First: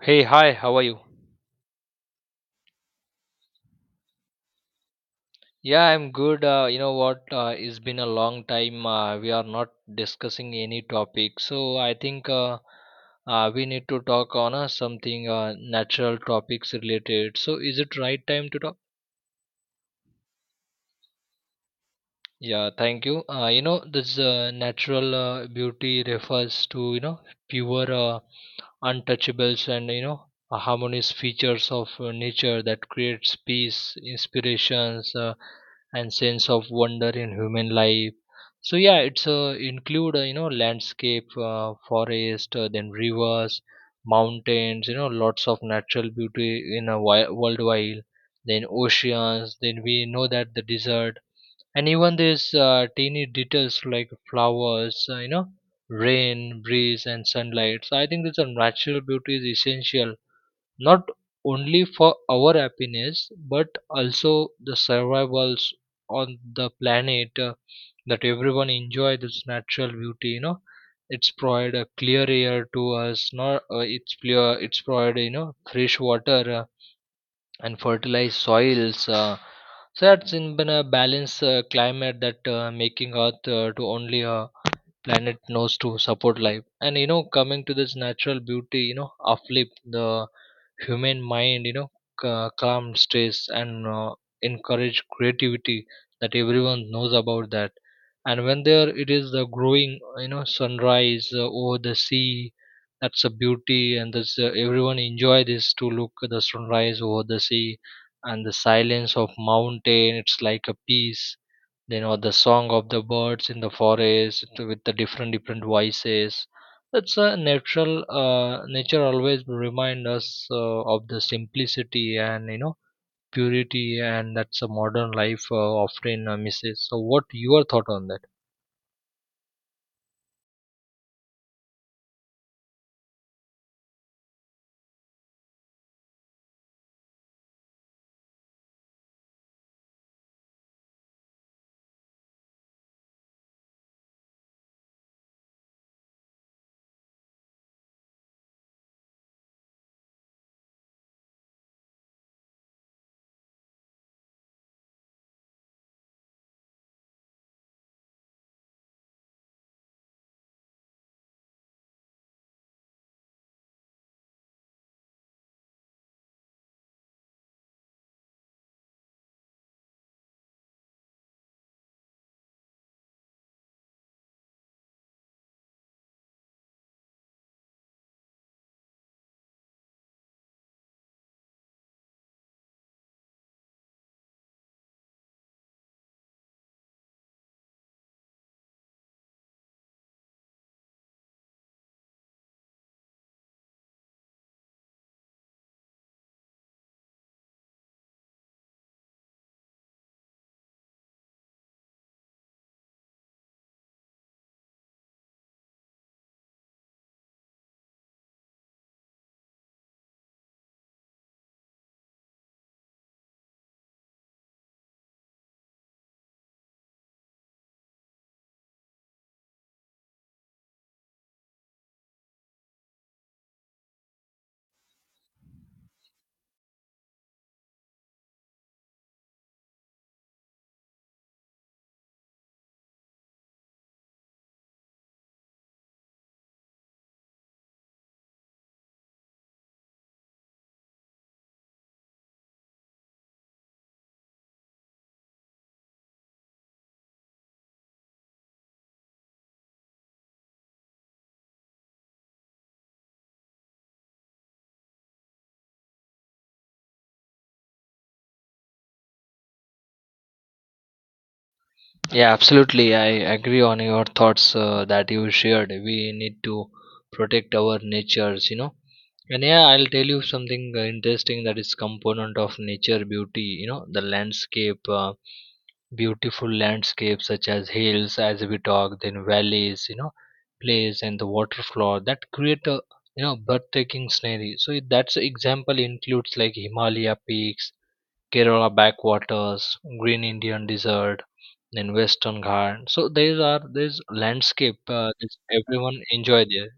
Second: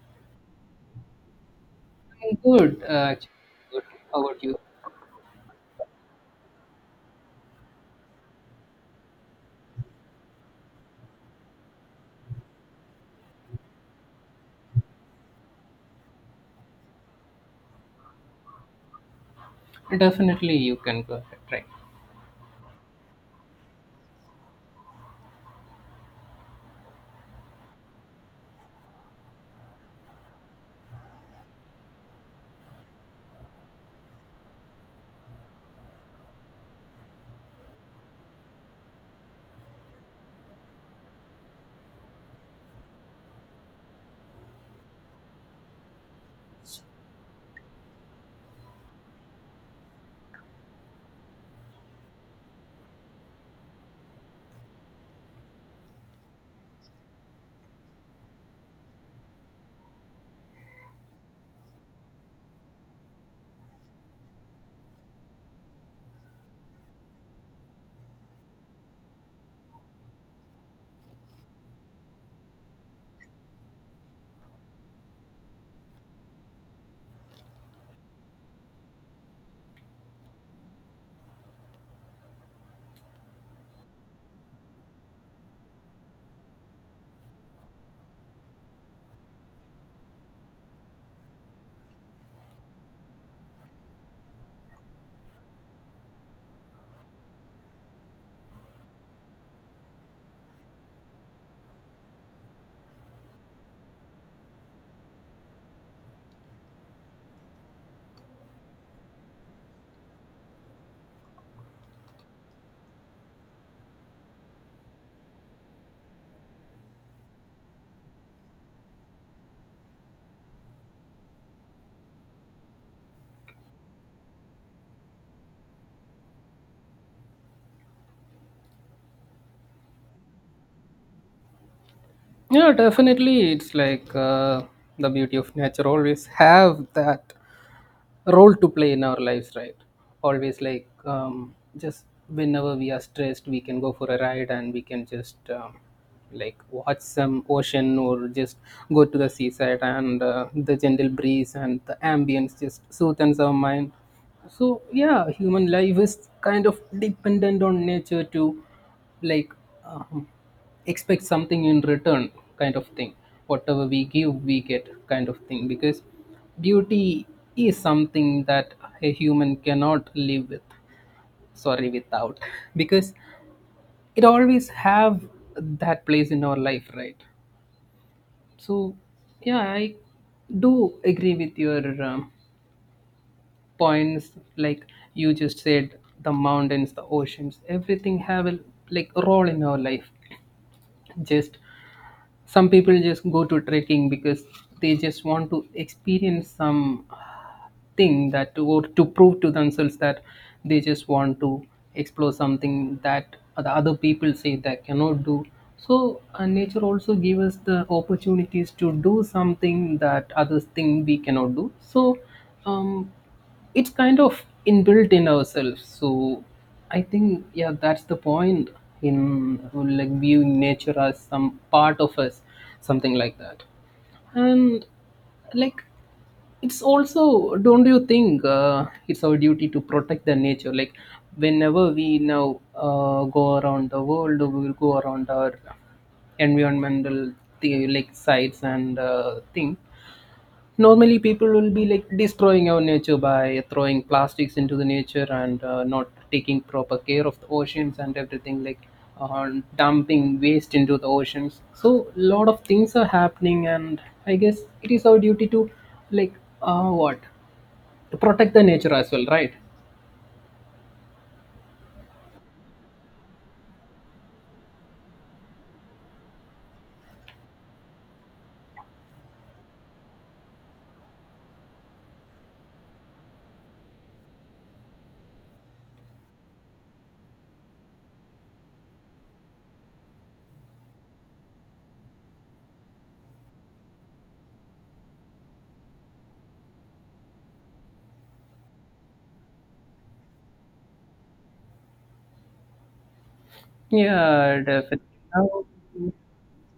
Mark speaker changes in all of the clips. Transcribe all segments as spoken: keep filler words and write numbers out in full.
Speaker 1: Hey, hi, how are you?
Speaker 2: I'm good, uh, actually. Good. How about you?
Speaker 1: Yeah, I'm good. Uh, you know what? Uh, it's been a long time. Uh, we are not discussing any topic. So I think uh, uh, we need to talk on uh, something uh, natural topics related. So is it right time to talk?
Speaker 2: Definitely, you can go ahead. Right.
Speaker 1: Yeah, thank you. Uh, you know, this uh, natural uh, beauty refers to, you know, pure uh, untouchables, and you know uh, harmonious features of uh, nature that creates peace, inspirations, uh, and sense of wonder in human life. So yeah, it's uh, include uh, you know, landscape, uh, forest, uh, then rivers, mountains, you know, lots of natural beauty in a wi- worldwide, then oceans, then we know that the desert, and even these uh, teeny details like flowers, uh, you know, rain, breeze, and sunlight. So I think this natural beauty is essential not only for our happiness but also the survivals on the planet, uh, that everyone enjoy this natural beauty, you know. It's provide a clear air to us, not uh, it's clear it's provide, you know, fresh water uh, and fertilized soils. Uh, so that's in been a balanced uh, climate that uh, making Earth uh, to only a planet knows to support life. And you know, coming to this natural beauty, you know, uplift the human mind, you know, ca- calm stress, and uh, encourage creativity, that everyone knows about that. And when there it is the growing, you know, sunrise uh, over the sea, that's a beauty, and that's uh, everyone enjoy this, to look at the sunrise over the sea. And the silence of mountain, it's like a peace. You know, the song of the birds in the forest with the different different voices, that's a natural. Uh, nature always remind us uh, of the simplicity and, you know, purity, and that's a modern life uh, often uh, misses. So what your thought on that?
Speaker 2: Yeah, definitely. It's like uh, the beauty of nature always have that role to play in our lives, right? Always like um, just whenever we are stressed, we can go for a ride and we can just um, like watch some ocean or just go to the seaside and uh, the gentle breeze and the ambience just soothes our mind. So yeah, human life is kind of dependent on nature to like um, expect something in return, kind of thing, whatever we give we get, kind of thing, because duty is something that a human cannot live with, sorry, without, because it always have that place in our life, right? So, yeah, I do agree with your um, points, like you just said, the mountains, the oceans, everything have a like a role in our life. Just some people just go to trekking because they just want to experience some thing that or to prove to themselves that they just want to explore something that the other people say they cannot do. So uh, nature also gives us the opportunities to do something that others think we cannot do. So um, it's kind of inbuilt in ourselves. So I think yeah, that's the point in like viewing nature as some part of us, something like that. And like it's also, don't you think uh, it's our duty to protect the nature? Like whenever we now uh, go around the world, we will go around our environmental the, like sites and uh, thing. Normally people will be like destroying our nature by throwing plastics into the nature and uh, not taking proper care of the oceans and everything, like uh, dumping waste into the oceans. So a lot of things are happening, and I guess it is our duty to like uh, what, to protect the nature as well, right?
Speaker 1: Yeah, absolutely, I agree on your thoughts uh, that you shared. We need to protect our natures, you know. And yeah, I'll tell you something uh, interesting that is component of nature beauty. You know, the landscape. Uh, beautiful landscapes such as hills, as we talk, then valleys, you know, plays and the water flow that create a, you know, breathtaking scenery. So it- that's example includes like Himalaya peaks, Kerala backwaters, green Indian desert, then Western Ghats. So these are this
Speaker 2: Yeah,
Speaker 1: landscape,
Speaker 2: definitely.
Speaker 1: uh, this
Speaker 2: Now,
Speaker 1: everyone enjoy there.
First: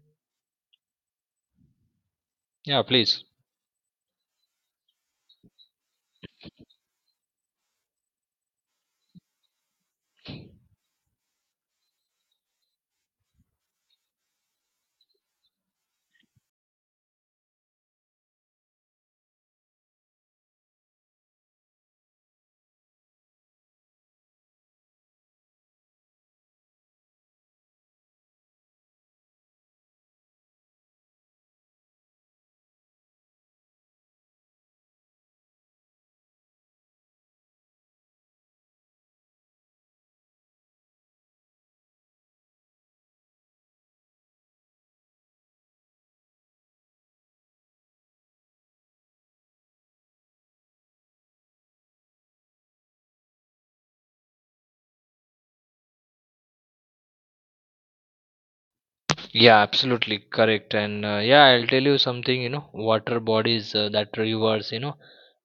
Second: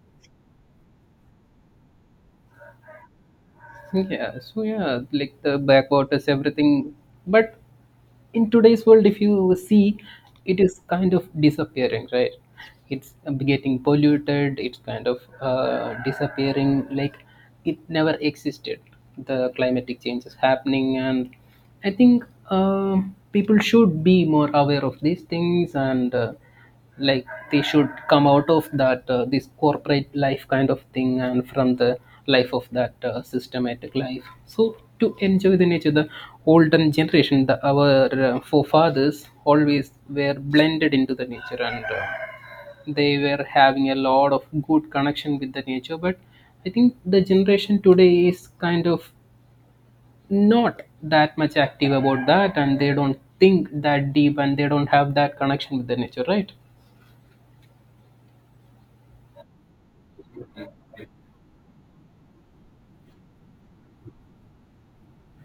Speaker 1: Yeah, please.
Speaker 2: yeah, so yeah, like the backwaters, everything. But in today's world, if you see, it is kind of disappearing, right? It's uh, getting polluted, it's kind of uh, disappearing, like it never existed. The climatic change is happening, and I think um people should be more aware of these things and uh, like they should come out of that uh, this corporate life kind of thing, and from the life of that uh, systematic life, so to enjoy the nature. The olden generation, the our uh, forefathers always were blended into the nature, and uh, they were having a lot of good connection with the nature. But I think the generation today is kind of not that much active about that, and they don't think that deep, and they don't have that connection with the nature, right?
Speaker 1: Yeah, absolutely correct. And uh, yeah, I'll tell you something, you know, water bodies, uh, that rivers, you know,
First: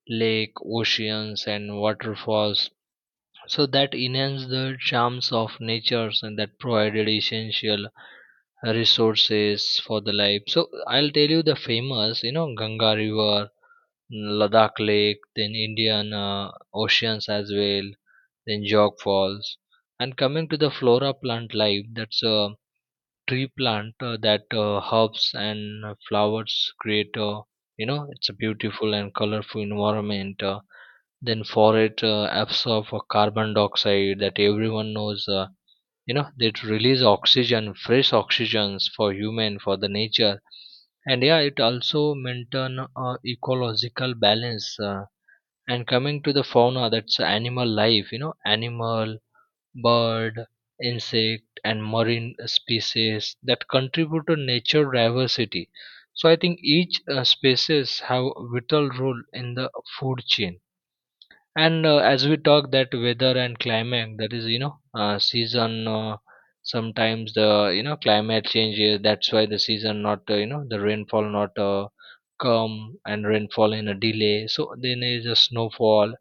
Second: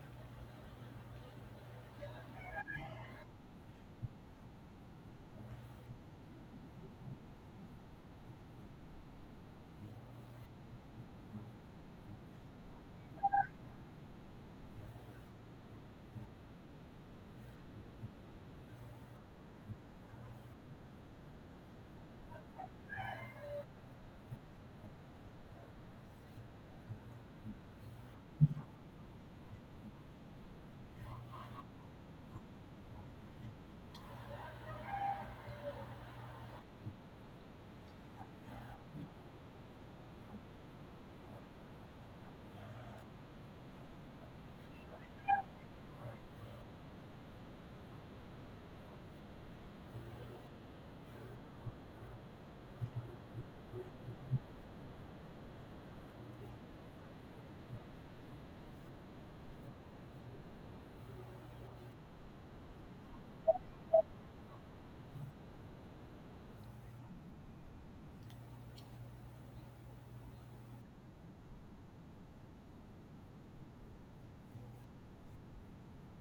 Speaker 1: lake, oceans, and waterfalls. So that enhance the charms of natures, and that provided essential resources for the life. So I'll tell you the famous, you know, Ganga River, mm, Ladakh Lake, then Indian uh, oceans as well, then Jog Falls. And coming to the flora plant life, that's uh, tree plant uh, that uh, herbs and uh, flowers create uh, you know, it's a beautiful and colorful environment. Uh, then forest uh, absorb uh, carbon dioxide, that everyone knows. Uh, you know, they release oxygen, fresh oxygens, for human, for the nature. And yeah, it also maintain uh, ecological balance. Uh, and coming to the fauna, that's animal life, you know, animal, bird, insect, and marine species that contribute to nature diversity. So I think each uh, species have vital role in the food chain. And uh, as we talk that weather and climate, that is, you know, uh, season. Uh, sometimes the, you know, climate changes. That's why the season not uh, you know, the rainfall not uh, come, and rainfall in a delay. So then there is a snowfall,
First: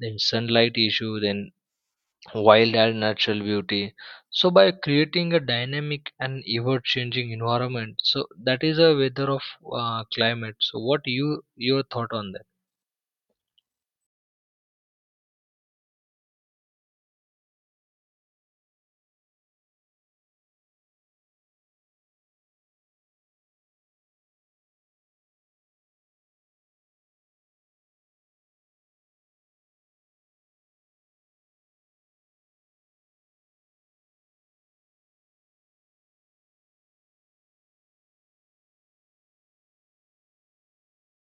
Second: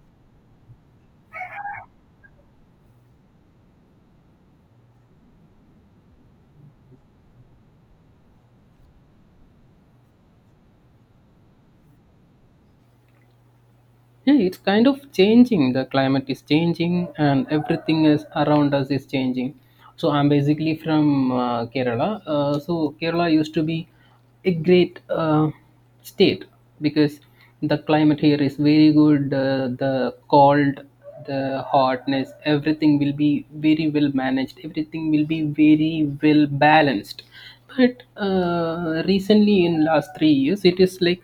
Speaker 1: then sunlight issue, then wild and natural beauty, so by creating a dynamic and ever changing environment. So that is a weather of uh, climate. So what you your thought on that?
Speaker 2: Yeah, it's kind of changing. The climate is changing and everything is around us is changing. So I'm basically from uh, Kerala, uh, so Kerala used to be a great uh, state because the climate here is very good. Uh, the cold, the hotness, everything will be very well managed, everything will be very well balanced. But uh, recently in last three years it is like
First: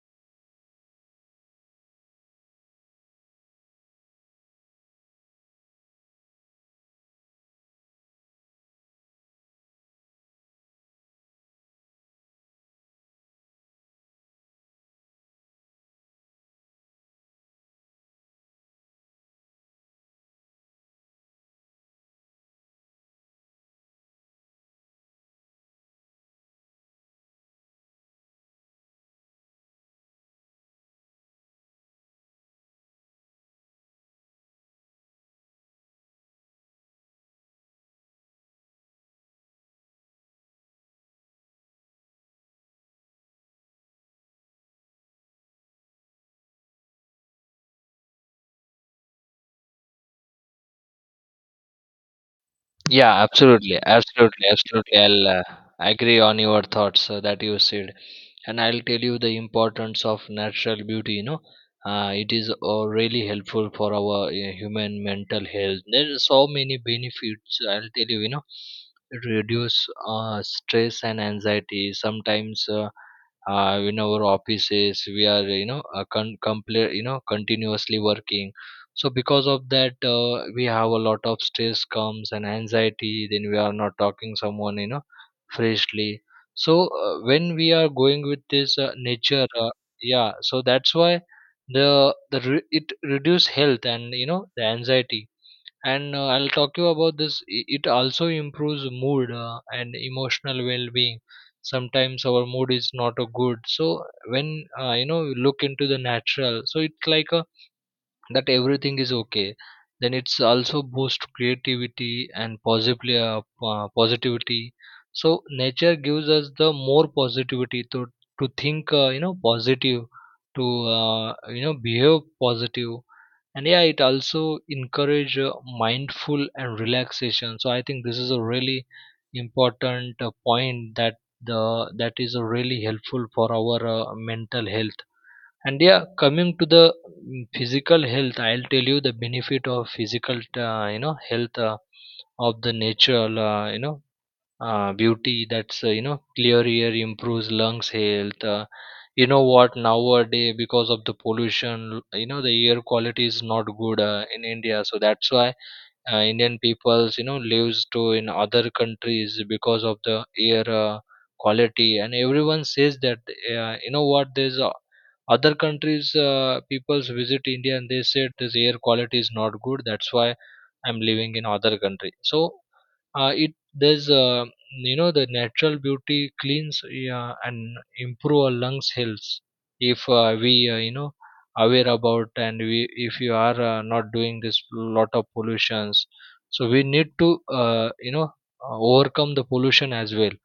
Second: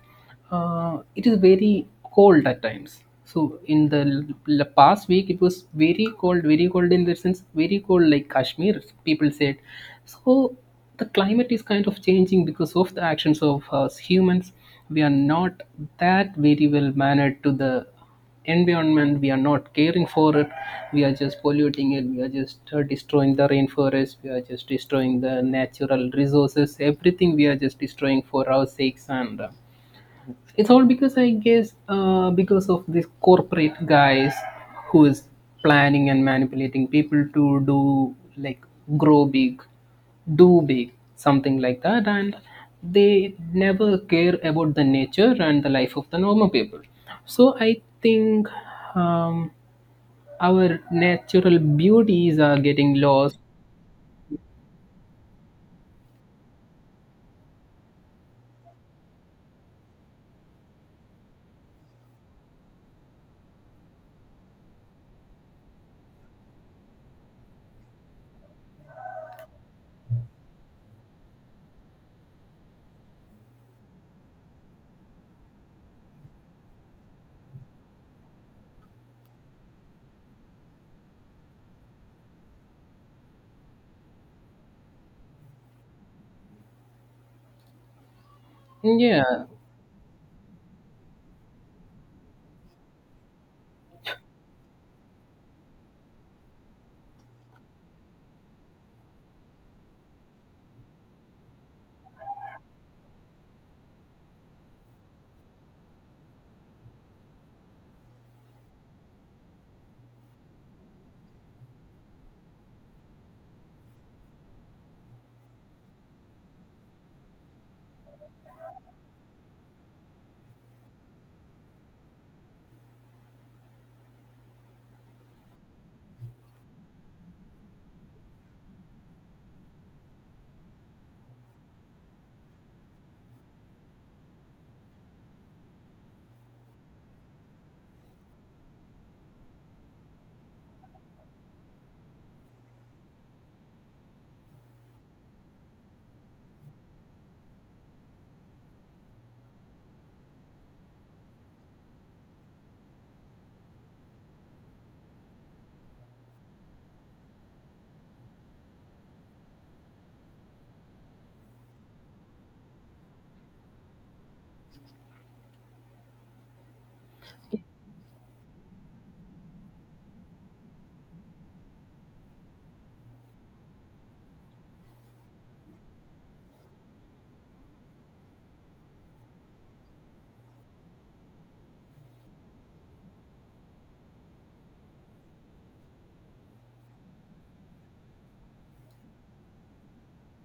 Speaker 2: uh, it is very cold at times. So in the l- l- past week it was very cold, very cold, in the sense very cold like Kashmir, people said. So the climate is kind of changing because of the actions of us humans. We are not that very well mannered to the environment, we are not caring for it, we are just polluting it, we are just uh, destroying the rainforest, we are just destroying the natural resources, everything we are just destroying for our sakes. And uh, it's all because I guess uh, because of these corporate guys who is planning and manipulating people to do like grow big, do big, something like that, and they never care about the nature and the life of the normal people. So I think um, our natural beauties are getting
Speaker 1: Yeah,
Speaker 2: lost.
Speaker 1: absolutely, absolutely, absolutely. I'll uh, agree on your thoughts uh, that you said, and I'll tell you the importance of natural beauty. You know, uh, it is uh, really helpful for our uh, human mental health. There are so many benefits. I'll tell you. You know, it reduce uh, stress and anxiety. Sometimes. Uh, uh, in our offices we are, you know, uh, con- compl- you know, continuously working, so because of that uh, we have a lot of stress comes and anxiety, then we are not talking someone, you know, freshly. So uh, when we are going with this uh,
Speaker 2: Yeah.
Speaker 1: nature uh, yeah, so that's why the the re- it reduce health and, you know, the anxiety. And uh, I'll talk you about this, i- it also improves mood uh, and emotional well-being. Sometimes our mood is not a good, so when uh, you know, you look into the natural, so it's like a, that everything is okay. Then it's also boost creativity and positively, uh, po- positivity. So nature gives us the more positivity to to think, uh, you know, positive, to, uh, you know, behave positive. And yeah, it also encourage uh, mindful and relaxation. So I think this is a really important uh, point that the, that is uh, really helpful for our uh, mental health. And yeah, coming to the, mm, physical health, I'll tell you the benefit of physical, uh, you know, health uh, of the natural, uh, you know, uh, beauty, that's uh, you know, clear air improves lungs health. Uh, you know what, nowadays because of the pollution, you know, the air quality is not good uh, in India, so that's why uh, Indian peoples, you know, lives to in other countries because of the air uh, quality, and everyone says that uh, you know what, there's uh, other countries uh, peoples visit India, and they said this air quality is not good, that's why I'm living in other country. So uh, it there's uh, you know, the natural beauty cleans uh, and improve our lungs health, if uh, we uh, you know, aware about, and we if you are uh, not doing this lot of pollutions. So we need to uh, you know, uh, overcome the pollution as well.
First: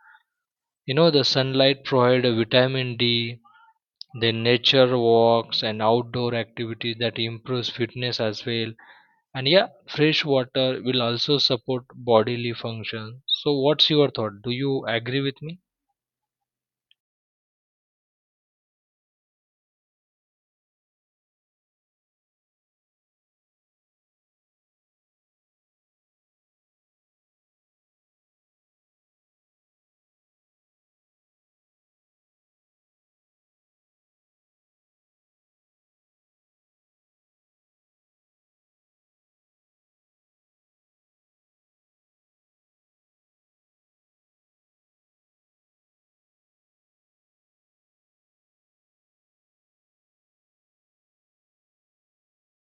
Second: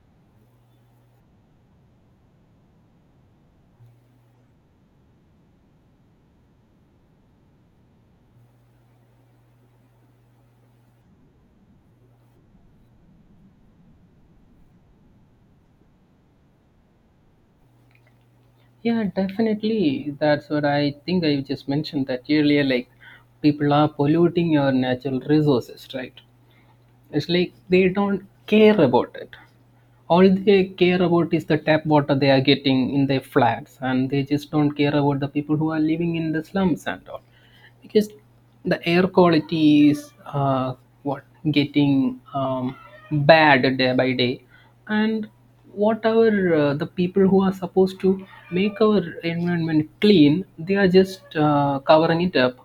Speaker 1: You know, the sunlight provide a vitamin D, then nature walks and outdoor activities that improves fitness as well. And yeah, fresh water will also support bodily function. So, what's your thought? Do you agree with me?
Speaker 2: Yeah, definitely. That's what I think I just mentioned that earlier. Like, people are polluting your natural resources, right? It's like they don't care about it. All they care about is the tap water they are getting in their flats, and they just don't care about the people who are living in the slums and all, because the air quality is uh, what, getting um, bad day by day. And whatever uh, the people who are supposed to make our environment clean, they are just uh, covering it up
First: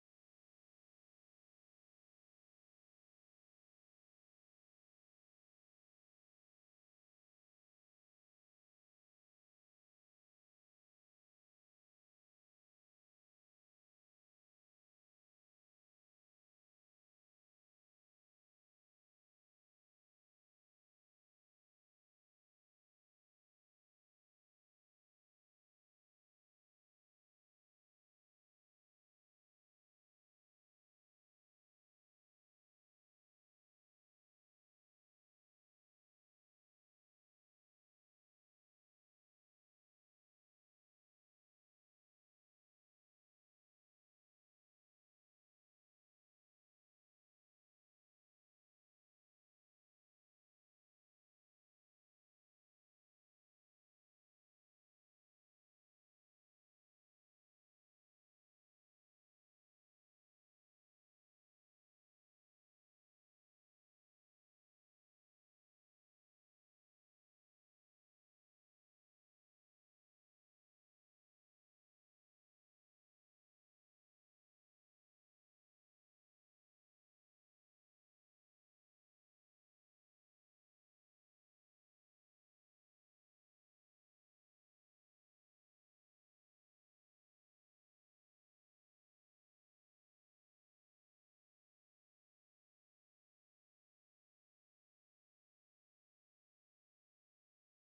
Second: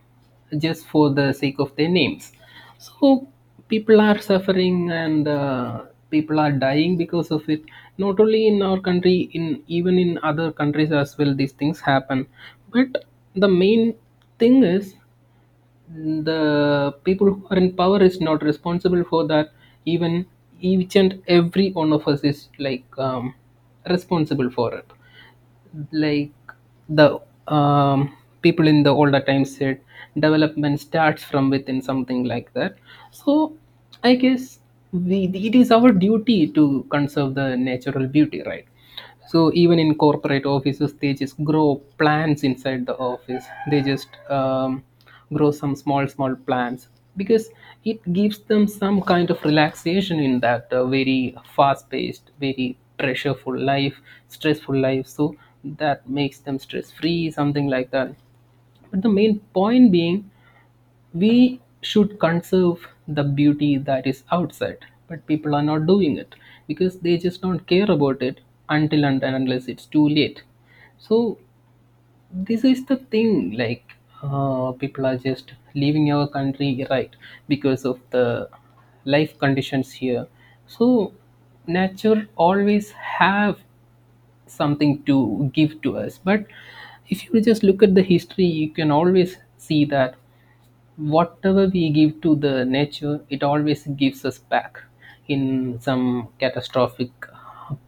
Speaker 2: just for the sake of their names. So people are suffering, and uh, people are dying because of it, not only in our country, in even in other countries as well these things happen. But the main thing is the people who are in power is not responsible for that. Even each and every one of us is like um, responsible for it. Like the um, people in the older times said development starts from within, something like that. So I guess we, it is our duty to conserve the natural beauty, right? So even in corporate offices they just grow plants inside the office, they just um, grow some small small plants, because it gives them some kind of relaxation in that uh, very fast paced, very pressureful life, stressful life. So that makes them stress free, something like that. But the main point being, we should conserve the beauty that is outside, but people are not doing it because they just don't care about it until and unless it's too late. So this is the thing. Like uh, people are just leaving our country, right? Because of the life conditions here. So nature always have something to give to us, but if you just look at the history you can always see that whatever we give to the nature, it always gives us back in some catastrophic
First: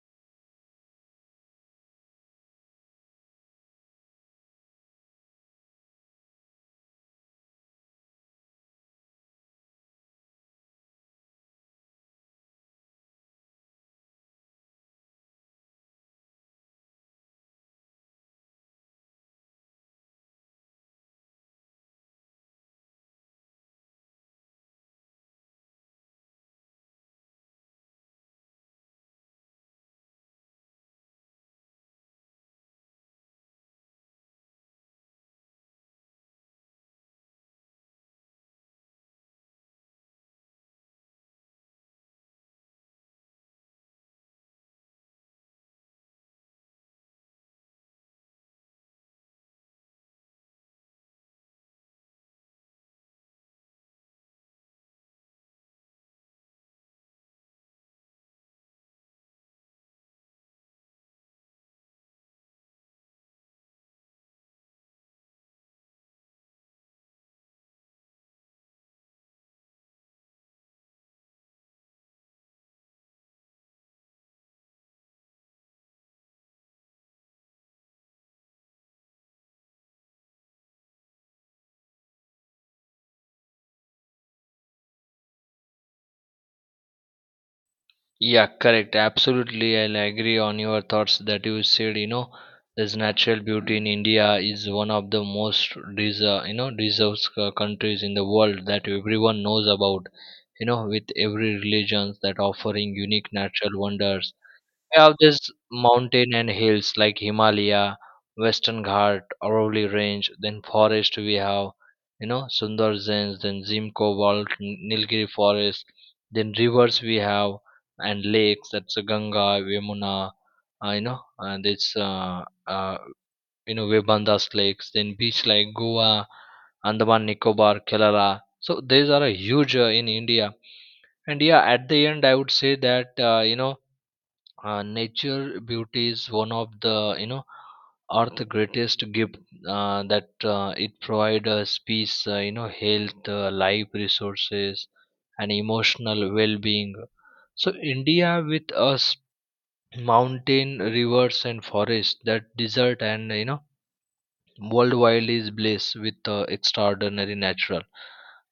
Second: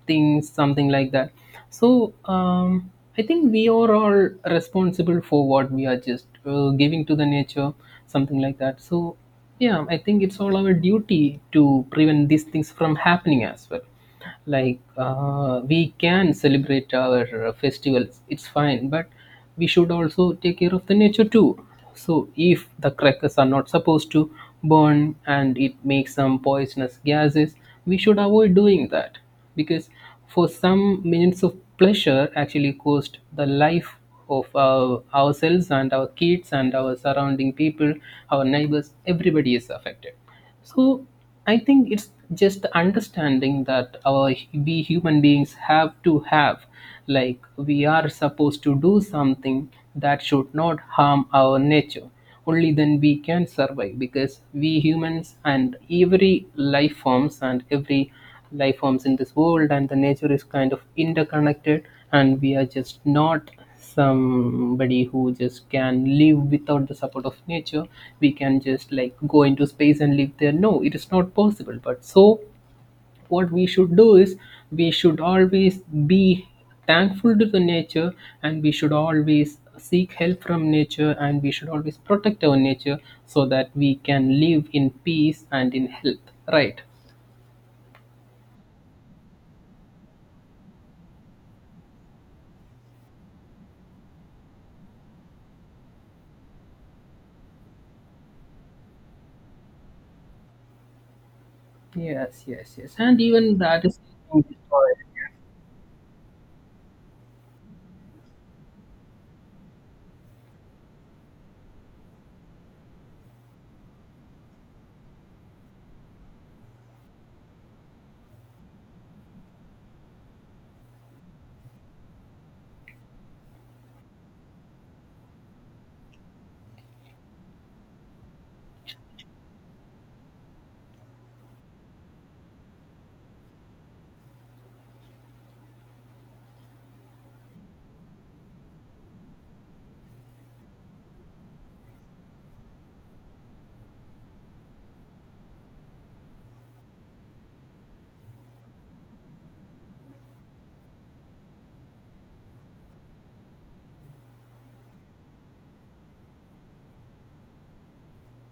Speaker 2: things, something like that. So um, I think we are all responsible for what we are just uh, giving to the nature, something like that. So yeah, I think it's all our duty to prevent these things from happening as well. Like uh, we can celebrate our festivals, it's fine, but we should also take care of the nature too. So if the crackers are not supposed to burn and it makes some poisonous gases, we should avoid doing that, because for some minutes of pleasure actually cost the life of our, ourselves and our kids and our surrounding people, our neighbors, everybody is affected. So I think it's just understanding that our, we human beings have to have, like we are supposed to do something that should not harm our nature. Only then we can survive, because we humans and every life forms and every life forms in this world and the nature is kind of interconnected. And we are just not somebody who just can live without the support of nature. We can just like go into space and live there, no it is not possible. But so what we should do is, we should always be thankful to the nature, and we should always seek help from nature, and we should always protect our nature so that we can live in peace and in health, right?
Speaker 1: Yeah, correct. Absolutely. I'll agree on your thoughts that you said, you know, this natural beauty in India is one of the most deserve, you know, deserves uh, countries in the world that everyone knows about, you know, with every religion that
Speaker 2: Yes, yes, yes,
Speaker 1: offering
Speaker 2: and
Speaker 1: unique
Speaker 2: even
Speaker 1: natural
Speaker 2: that is
Speaker 1: wonders.
Speaker 2: being destroyed.
Speaker 1: We have this mountain and hills like Himalaya, Western Ghat, Aravalli Range, then forest we have, you know, Sundarjans, then Zimco Vault, N- Nilgiri Forest, then rivers we have, and lakes, that's uh, Ganga, Vemuna, uh, you know, and it's, uh, uh, you know, Vebandas lakes, then beach like Goa, Andaman Nicobar, Kerala. So these are a huge uh, in India. And yeah, at the end, I would say that, uh, you know, uh, nature beauty is one of the, you know, earth greatest gift, uh, that uh, it provides us peace, uh, you know, health, uh, life resources, and emotional well-being. So India with us mountain, rivers and forests, that desert, and you know, worldwide is blessed with uh, extraordinary natural,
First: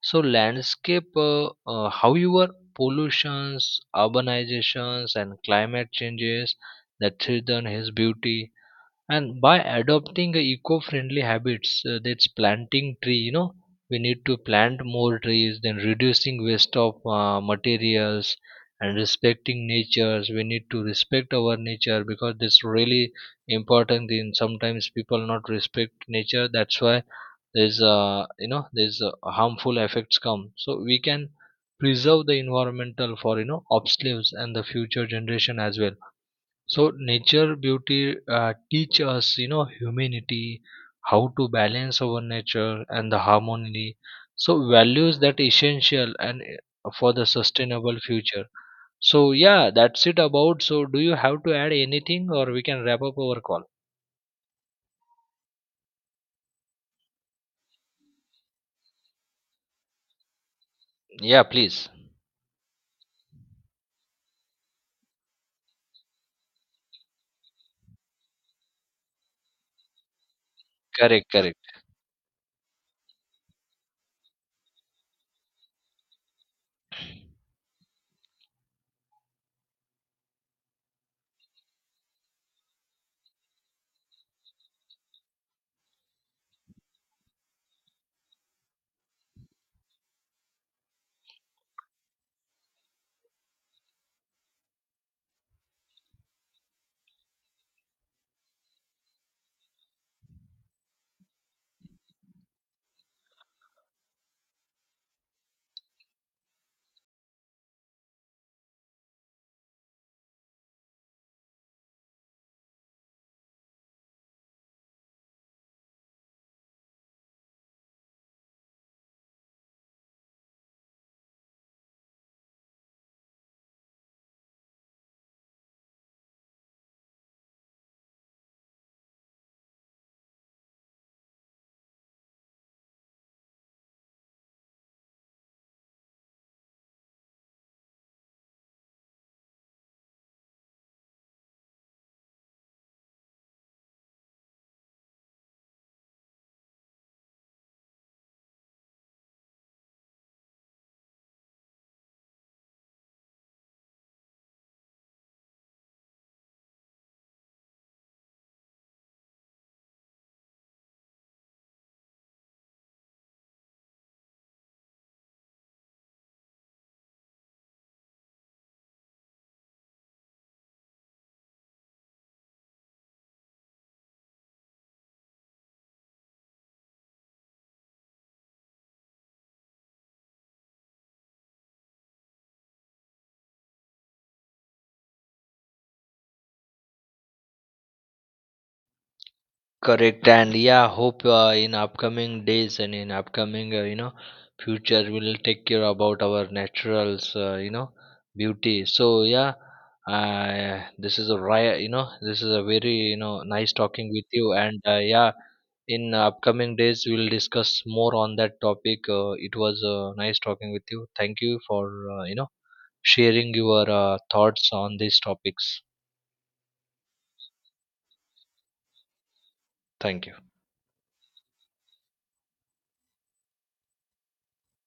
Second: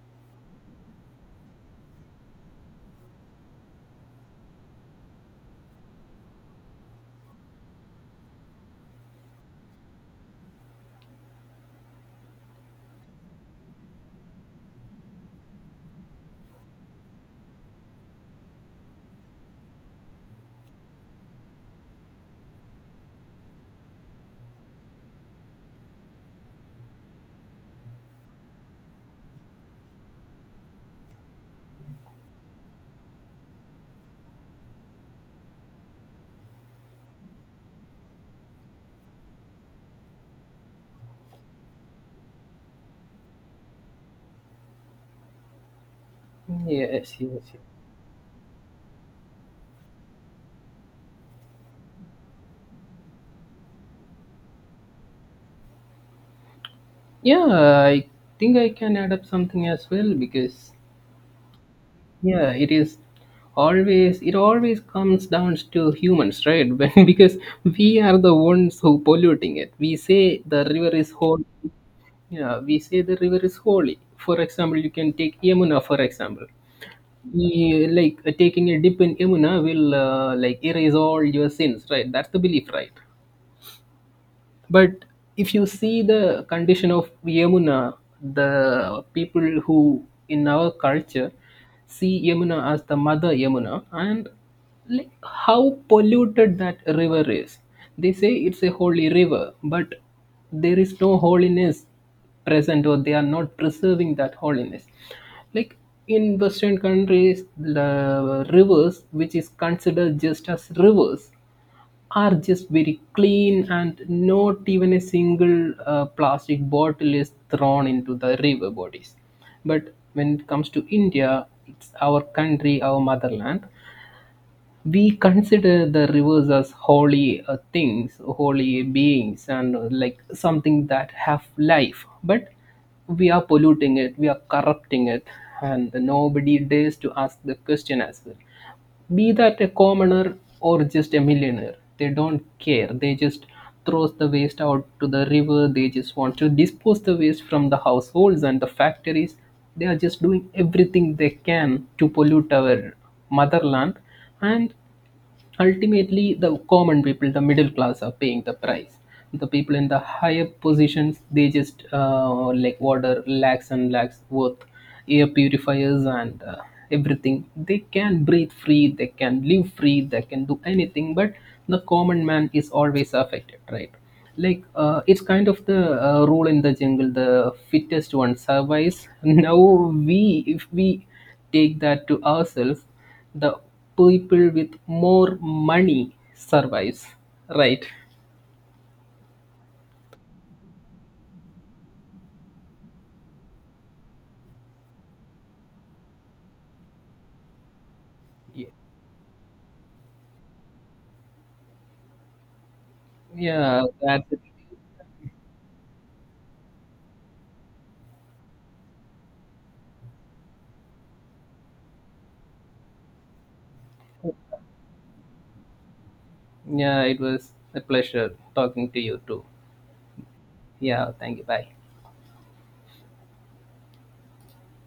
Speaker 1: so landscape, uh, uh, however, pollutions, urbanizations, and climate changes that threaten his beauty. And by adopting eco-friendly habits, uh, that's planting tree, you know, we need to plant more trees, then reducing waste of uh, materials, and respecting natures, we need to respect our nature, because that's really important, in sometimes people not respect nature, that's why there's uh, you know there's uh, harmful effects come. So we can preserve the environmental for, you know, obsolescence and the future generation as well. So nature beauty uh, teach us, you know, humanity, how to balance our nature and the harmony. So values that essential and uh, for
Speaker 2: Yes, yes,
Speaker 1: the
Speaker 2: yes.
Speaker 1: sustainable future. So yeah, that's it about. So do you have to add anything, or we can wrap up our call?
Speaker 2: Yeah, I think I can add up something as well, because
Speaker 1: Yeah, please.
Speaker 2: yeah, it is, always it always comes down to humans, right? When, because we are the ones who polluting it. We say the river is
Speaker 1: Correct,
Speaker 2: holy.
Speaker 1: correct.
Speaker 2: Yeah, we say the river is holy. For example, you can take Yamuna for example. Yeah, like uh, taking a dip in Yamuna will uh, like erase all your sins, right? That's the belief, right? But if you see the condition of Yamuna, the people who in our culture see Yamuna as the mother Yamuna, and like how polluted that river is. They say it's a holy river, but there is no holiness present, or they are not preserving that holiness. Like in Western countries, the rivers, which is considered just as rivers, are just very clean and not even a single uh, plastic bottle is thrown into the river bodies. But when it comes to India, it's our country, our motherland, we consider the rivers as holy uh, things, holy beings, and uh, like something that have life. But we are polluting it, we are corrupting it, and nobody dares to ask the question as well, be that a commoner or just a millionaire, they don't care, they just throws the waste out to the river, they just want to dispose the waste from the households and the factories. They are just doing everything they can to pollute our motherland. And ultimately the common people, the middle class are paying the price. The people in the higher positions, they just uh, like water lakhs and lakhs worth air purifiers and uh, everything. They can breathe free, they can live free, they can do anything, but the common man is always affected, right? Like uh, it's kind of the uh, rule in the jungle, the fittest one survives. Now we, if we take that to ourselves, the people with more money survives, right?
Speaker 1: Correct, and yeah, hope uh, in upcoming days and in upcoming uh, you know, future we'll take care about our naturals uh, you know,
Speaker 2: Ye-
Speaker 1: beauty. So yeah, uh, this is a ri- you know, this is a very, you know, nice
Speaker 2: yeah,
Speaker 1: talking
Speaker 2: that's
Speaker 1: with
Speaker 2: it.
Speaker 1: you, and uh, yeah, in upcoming days we'll discuss more on that topic. Uh, it was uh, nice talking with you. Thank you for uh, you know, sharing your uh, thoughts on these topics.
Speaker 2: Yeah, it was a pleasure talking to you too.
Speaker 1: Thank you.
Speaker 2: Yeah, thank you, bye.